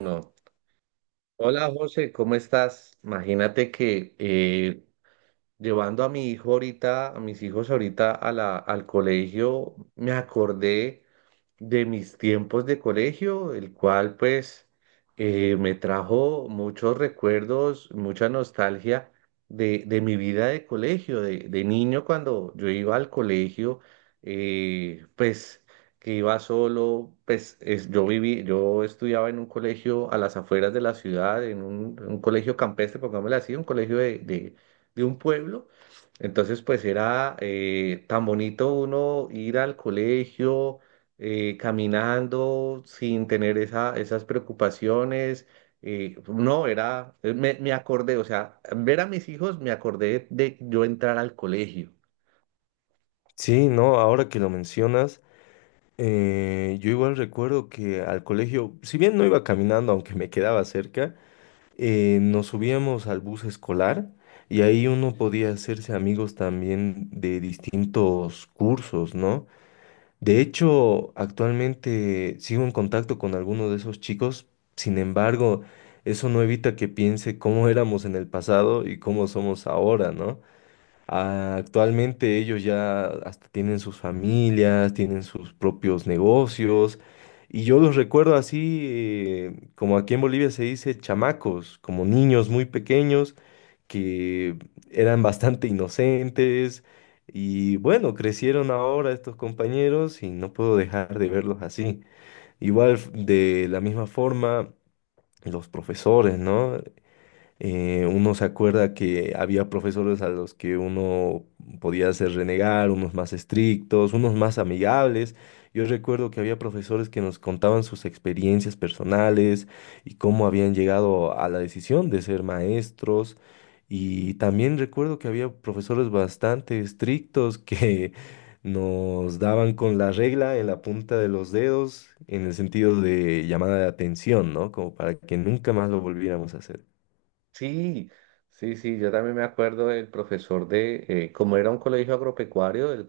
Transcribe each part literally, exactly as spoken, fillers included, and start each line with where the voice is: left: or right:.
right: No. Hola José, ¿cómo estás? Imagínate que eh, llevando a mi hijo ahorita, a mis hijos ahorita a la, al colegio, me acordé de mis tiempos de colegio, el cual pues eh, me trajo muchos recuerdos, mucha nostalgia de, de mi vida de colegio, de, de niño cuando yo iba al colegio, eh, pues que iba solo, pues es- yo viví, yo estudiaba en un colegio a las afueras de la ciudad, en un, un colegio campestre, pongámosle así, un colegio de, de- de un pueblo. Entonces, pues era eh, tan bonito uno ir al colegio eh, caminando sin tener esa, esas preocupaciones. Eh, no, era, eh, me, me acordé, o sea, ver a mis hijos me acordé de yo entrar al colegio.
left: Sí, no, ahora que lo mencionas, eh, yo igual recuerdo que al colegio, si bien no iba caminando, aunque me quedaba cerca, eh, nos subíamos al bus escolar y ahí uno podía hacerse amigos también de distintos cursos, ¿no? De hecho, actualmente sigo en contacto con algunos de esos chicos, sin embargo, eso no evita que piense cómo éramos en el pasado y cómo somos ahora, ¿no? Ah, Actualmente ellos ya hasta tienen sus familias, tienen sus propios negocios y yo los recuerdo así, eh, como aquí en Bolivia se dice, chamacos, como niños muy pequeños que eran bastante inocentes y bueno, crecieron ahora estos compañeros y no puedo dejar de verlos así. Igual f- de la misma forma los profesores, ¿no? Eh, uno se acuerda que había profesores a los que uno podía hacer renegar, unos más estrictos, unos más amigables. Yo recuerdo que había profesores que nos contaban sus experiencias personales y cómo habían llegado a la decisión de ser maestros. Y también recuerdo que había profesores bastante estrictos que nos daban con la regla en la punta de los dedos en el sentido de llamada de atención, ¿no? Como para que nunca más lo volviéramos a hacer.
right: Sí, sí, sí, yo también me acuerdo del profesor de, eh, como era un colegio agropecuario, el,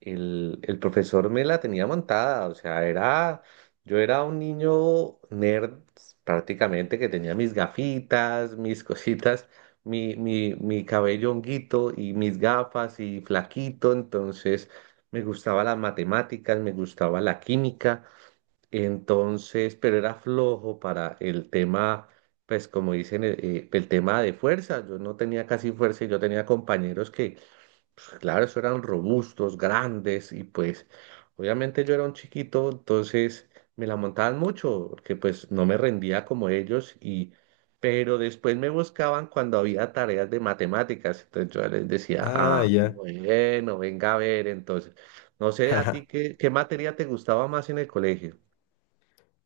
right: El, el profesor me la tenía montada, o sea, era, yo era un niño nerd prácticamente que tenía mis gafitas, mis cositas, mi, mi, mi cabello honguito y mis gafas y flaquito, entonces me gustaba las matemáticas, me gustaba la química, entonces, pero era flojo para el tema, pues como dicen, eh, eh, el tema de fuerza, yo no tenía casi fuerza y yo tenía compañeros que pues, claro, eso eran robustos, grandes y pues obviamente yo era un chiquito, entonces me la montaban mucho porque pues no me rendía como ellos y pero después me buscaban cuando había tareas de matemáticas, entonces yo les decía,
left: Ah,
right: ah,
left: ya.
right: bueno, venga a ver, entonces, no sé a ti qué, qué materia te gustaba más en el colegio.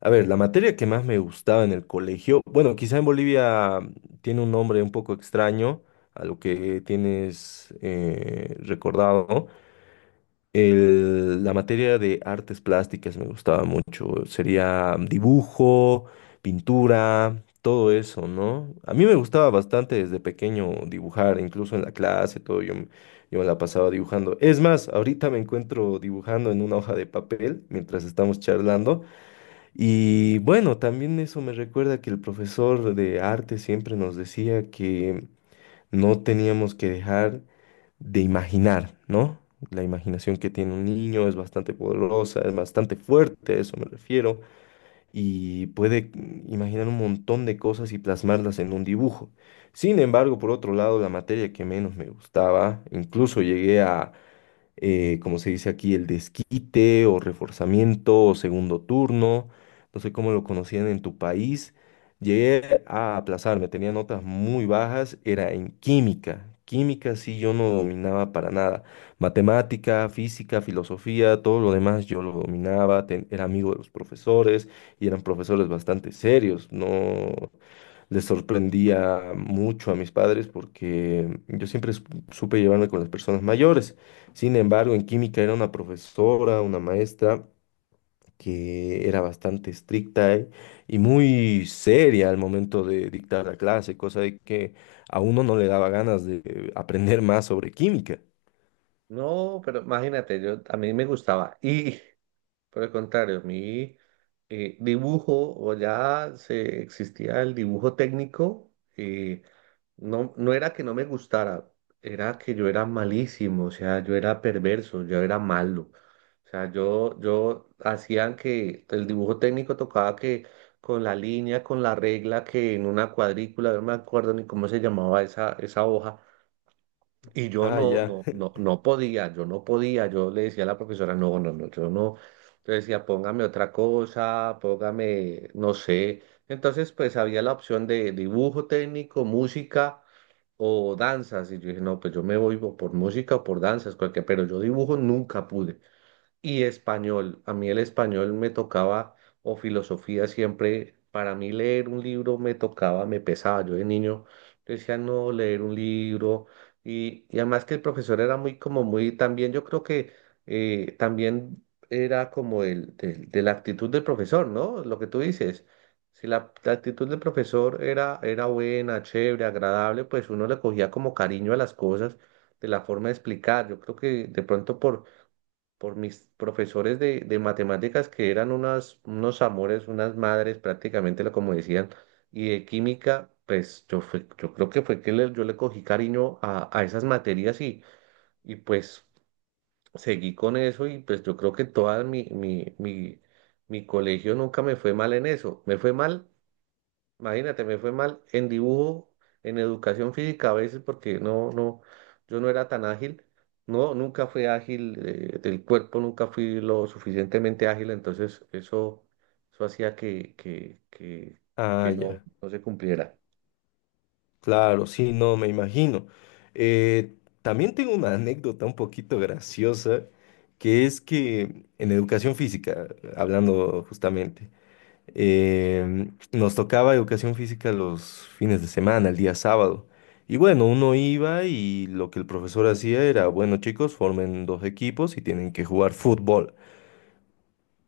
left: A ver, la materia que más me gustaba en el colegio, bueno, quizá en Bolivia mm, tiene un nombre un poco extraño a lo que tienes eh, recordado. El- la materia de artes plásticas me gustaba mucho. Sería dibujo, pintura, todo eso, ¿no? A mí me gustaba bastante desde pequeño dibujar, incluso en la clase, todo. Yo, me- yo me la pasaba dibujando. Es más, ahorita me encuentro dibujando en una hoja de papel mientras estamos charlando. Y bueno, también eso me recuerda que el profesor de arte siempre nos decía que no teníamos que dejar de imaginar, ¿no? La imaginación que tiene un niño es bastante poderosa, es bastante fuerte, a eso me refiero, y puede mm, imaginar un montón de cosas y plasmarlas en un dibujo. Sin embargo, por otro lado, la materia que menos me gustaba, incluso llegué a eh, como se dice aquí, el desquite o reforzamiento o segundo turno, no sé cómo lo conocían en tu país. Llegué a aplazarme, tenía notas muy bajas, era en química. Química sí yo no dominaba para nada. Matemática, física, filosofía, todo lo demás yo lo dominaba, ten- era amigo de los profesores y eran profesores bastante serios, no les sorprendía mucho a mis padres porque yo siempre su- supe llevarme con las personas mayores. Sin embargo, en química era una profesora, una maestra que era bastante estricta y y muy seria al momento de dictar la clase, cosa de que a uno no le daba ganas de aprender más sobre química.
right: No, pero imagínate, yo a mí me gustaba y por el contrario, mi eh, dibujo, o ya se, existía el dibujo técnico, eh, no, no era que no me gustara, era que yo era malísimo, o sea, yo era perverso, yo era malo. O sea, yo, yo hacían que el dibujo técnico tocaba que con la línea, con la regla, que en una cuadrícula, no me acuerdo ni cómo se llamaba esa, esa hoja y yo
left: Ah,
right: no,
left: ya,
right: no, no, no podía, yo no podía, yo le decía a la profesora, no, no, no, yo no. Yo decía, póngame otra cosa, póngame, no sé. Entonces, pues había la opción de dibujo técnico, música o danzas. Y yo dije, no, pues yo me voy o por música o por danzas, cualquier, pero yo dibujo nunca pude. Y español, a mí el español me tocaba, o filosofía siempre, para mí leer un libro me tocaba, me pesaba. Yo de niño decía, no, leer un libro. Y, y además que el profesor era muy, como muy, también yo creo que eh, también era como el, del- de, la actitud del profesor, ¿no? Lo que tú dices. Si la, la actitud del profesor era, era buena, chévere, agradable, pues uno le cogía como cariño a las cosas de la forma de explicar. Yo creo que de pronto por por mis profesores de, de matemáticas que eran unas, unos amores, unas madres prácticamente, lo como decían, y de química, pues yo, fue- yo creo que fue que le- yo le cogí cariño a, a esas materias y, y pues seguí con eso y pues yo creo que toda mi, mi, mi, mi colegio nunca me fue mal en eso, me fue mal. Imagínate, me fue mal en dibujo, en educación física a veces porque no, no, yo no era tan ágil. No, nunca fui ágil eh, del cuerpo, nunca fui lo suficientemente ágil, entonces eso, eso hacía que, que, que,
left: ah,
right: que no,
left: ya.
right: no se cumpliera.
left: Claro, sí, no, me imagino. Eh, También tengo una anécdota un poquito graciosa, que es que en educación física, hablando justamente, em, nos tocaba educación física los fines de semana, el día sábado. Y bueno, uno iba y lo que el profesor hacía era, bueno, chicos, formen dos equipos y tienen que jugar fútbol.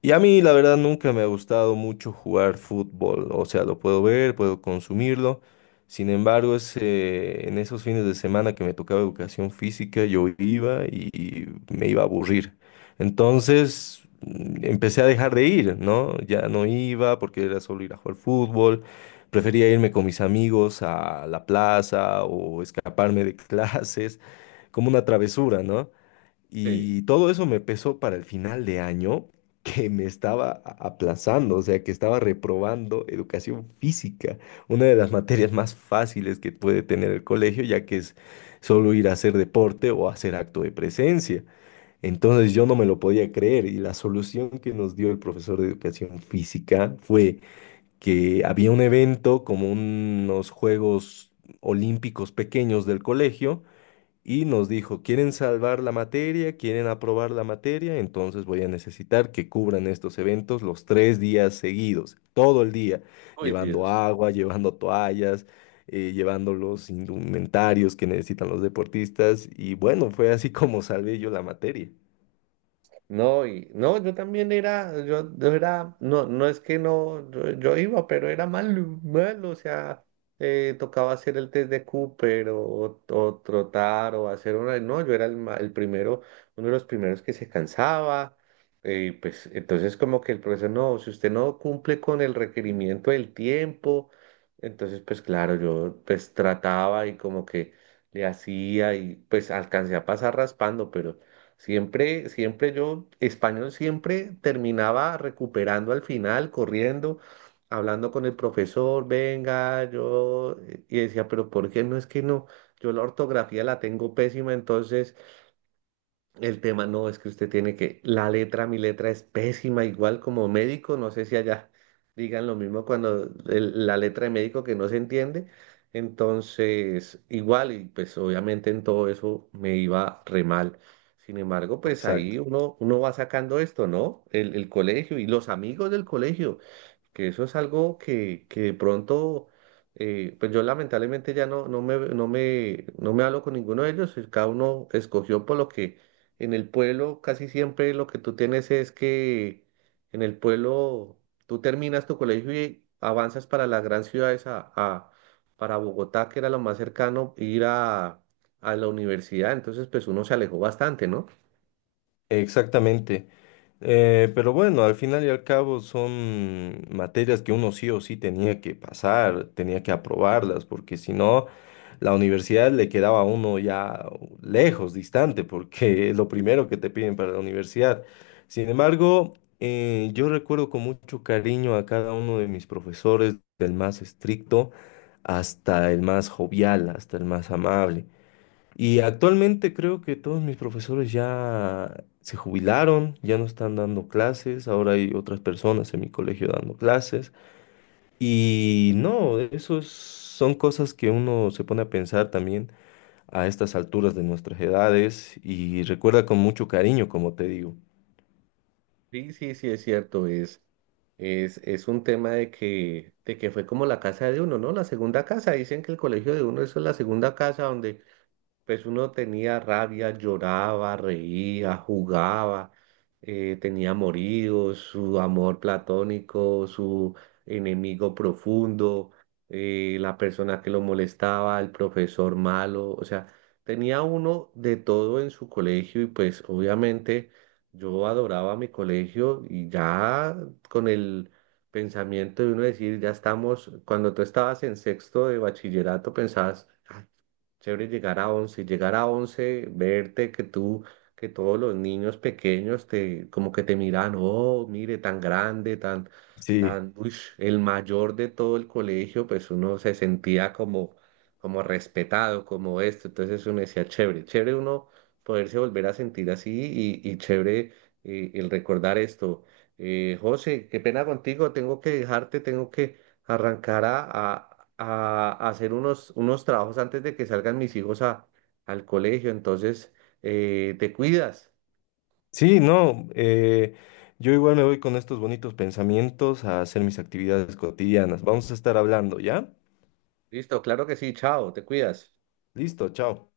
left: Y a mí, la verdad, nunca me ha gustado mucho jugar fútbol. O sea, lo puedo ver, puedo consumirlo. Sin embargo, ese- en esos fines de semana que me tocaba educación física, yo iba y me iba a aburrir. Entonces, mm, empecé a dejar de ir, ¿no? Ya no iba porque era solo ir a jugar fútbol. Prefería irme con mis amigos a la plaza o escaparme de clases, como una travesura, ¿no?
right: Sí.
left: Y todo eso me pesó para el final de año que me estaba a- aplazando, o sea, que estaba reprobando educación física, una de las materias más fáciles que puede tener el colegio, ya que es solo ir a hacer deporte o hacer acto de presencia. Entonces yo no me lo podía creer y la solución que nos dio el profesor de educación física fue que había un evento como unos Juegos Olímpicos pequeños del colegio y nos dijo, ¿quieren salvar la materia? ¿Quieren aprobar la materia? Entonces voy a necesitar que cubran estos eventos los tres días seguidos, todo el día,
right: Uy,
left: llevando
right: Dios.
left: agua, llevando toallas, eh, llevando los indumentarios que necesitan los deportistas. Y bueno, fue así como salvé yo la materia.
right: No, y no, yo también era, yo, yo era, no, no es que no, yo, yo iba, pero era malo, malo, o sea, eh, tocaba hacer el test de Cooper o, o trotar o hacer una, no, yo era el, ma- el primero, uno de los primeros que se cansaba, eh, pues entonces como que el profesor, no, si usted no cumple con el requerimiento del tiempo, entonces pues claro, yo pues trataba y como que le hacía y pues alcancé a pasar raspando, pero... Siempre, siempre yo, español siempre terminaba recuperando al final, corriendo, hablando con el profesor, venga, yo, eh, y decía, pero ¿por qué no es que no? Yo la ortografía la tengo pésima, entonces el tema no es que usted tiene que, la letra, mi letra es pésima, igual como médico, no sé si allá digan lo mismo cuando el- la letra de médico que no se entiende, entonces igual y pues obviamente en todo eso me iba re mal. Sin embargo, pues
left: Exacto.
right: ahí uno, uno va sacando esto, ¿no? El, el colegio y los amigos del colegio que eso es algo que, que de pronto, eh, pues yo lamentablemente ya no, no me, no me, no me hablo con ninguno de ellos, y cada uno escogió por lo que en el pueblo casi siempre lo que tú tienes es que en el pueblo tú terminas tu colegio y avanzas para las grandes ciudades, a, a- para Bogotá, que era lo más cercano, ir a, a la universidad, entonces pues uno se alejó bastante, ¿no?
left: Exactamente. Eh, pero bueno, al final y al cabo son materias que uno sí o sí tenía que pasar, tenía que aprobarlas, porque si no, la universidad le quedaba a uno ya lejos, distante, porque es lo primero que te piden para la universidad. Sin embargo, eh, yo recuerdo con mucho cariño a cada uno de mis profesores, del más estricto hasta el más jovial, hasta el más amable. Y actualmente creo que todos mis profesores ya se jubilaron, ya no están dando clases, ahora hay otras personas en mi colegio dando clases. Y no, esos son cosas que uno se pone a pensar también a estas alturas de nuestras edades y recuerda con mucho cariño, como te digo.
right: Sí, sí, sí, es cierto, es, es, es un tema de que, de que fue como la casa de uno, ¿no? La segunda casa, dicen que el colegio de uno, eso es la segunda casa donde pues uno tenía rabia, lloraba, reía, jugaba, eh, tenía amoríos, su amor platónico, su enemigo profundo, eh, la persona que lo molestaba, el profesor malo, o sea, tenía uno de todo en su colegio y pues obviamente yo adoraba mi colegio y ya con el... pensamiento de uno decir, ya estamos, cuando tú estabas en sexto de bachillerato pensabas, "Ah, chévere llegar a once, llegar a once verte que tú, que todos los niños pequeños te, como que te miran, oh, mire, tan grande, tan,
left: Sí,
right: tan, uish", el mayor de todo el colegio, pues uno se sentía como, como respetado, como esto, entonces uno decía, chévere, chévere uno poderse volver a sentir así y, y chévere eh, el recordar esto. Eh, José, qué pena contigo, tengo que dejarte, tengo que arrancar a, a- a hacer unos, unos trabajos antes de que salgan mis hijos a, al colegio. Entonces, eh, te cuidas.
left: sí, no, eh, yo igual me voy con estos bonitos pensamientos a hacer mis actividades cotidianas. Vamos a estar hablando, ¿ya?
right: Listo, claro que sí, chao, te cuidas.
left: Listo, chao.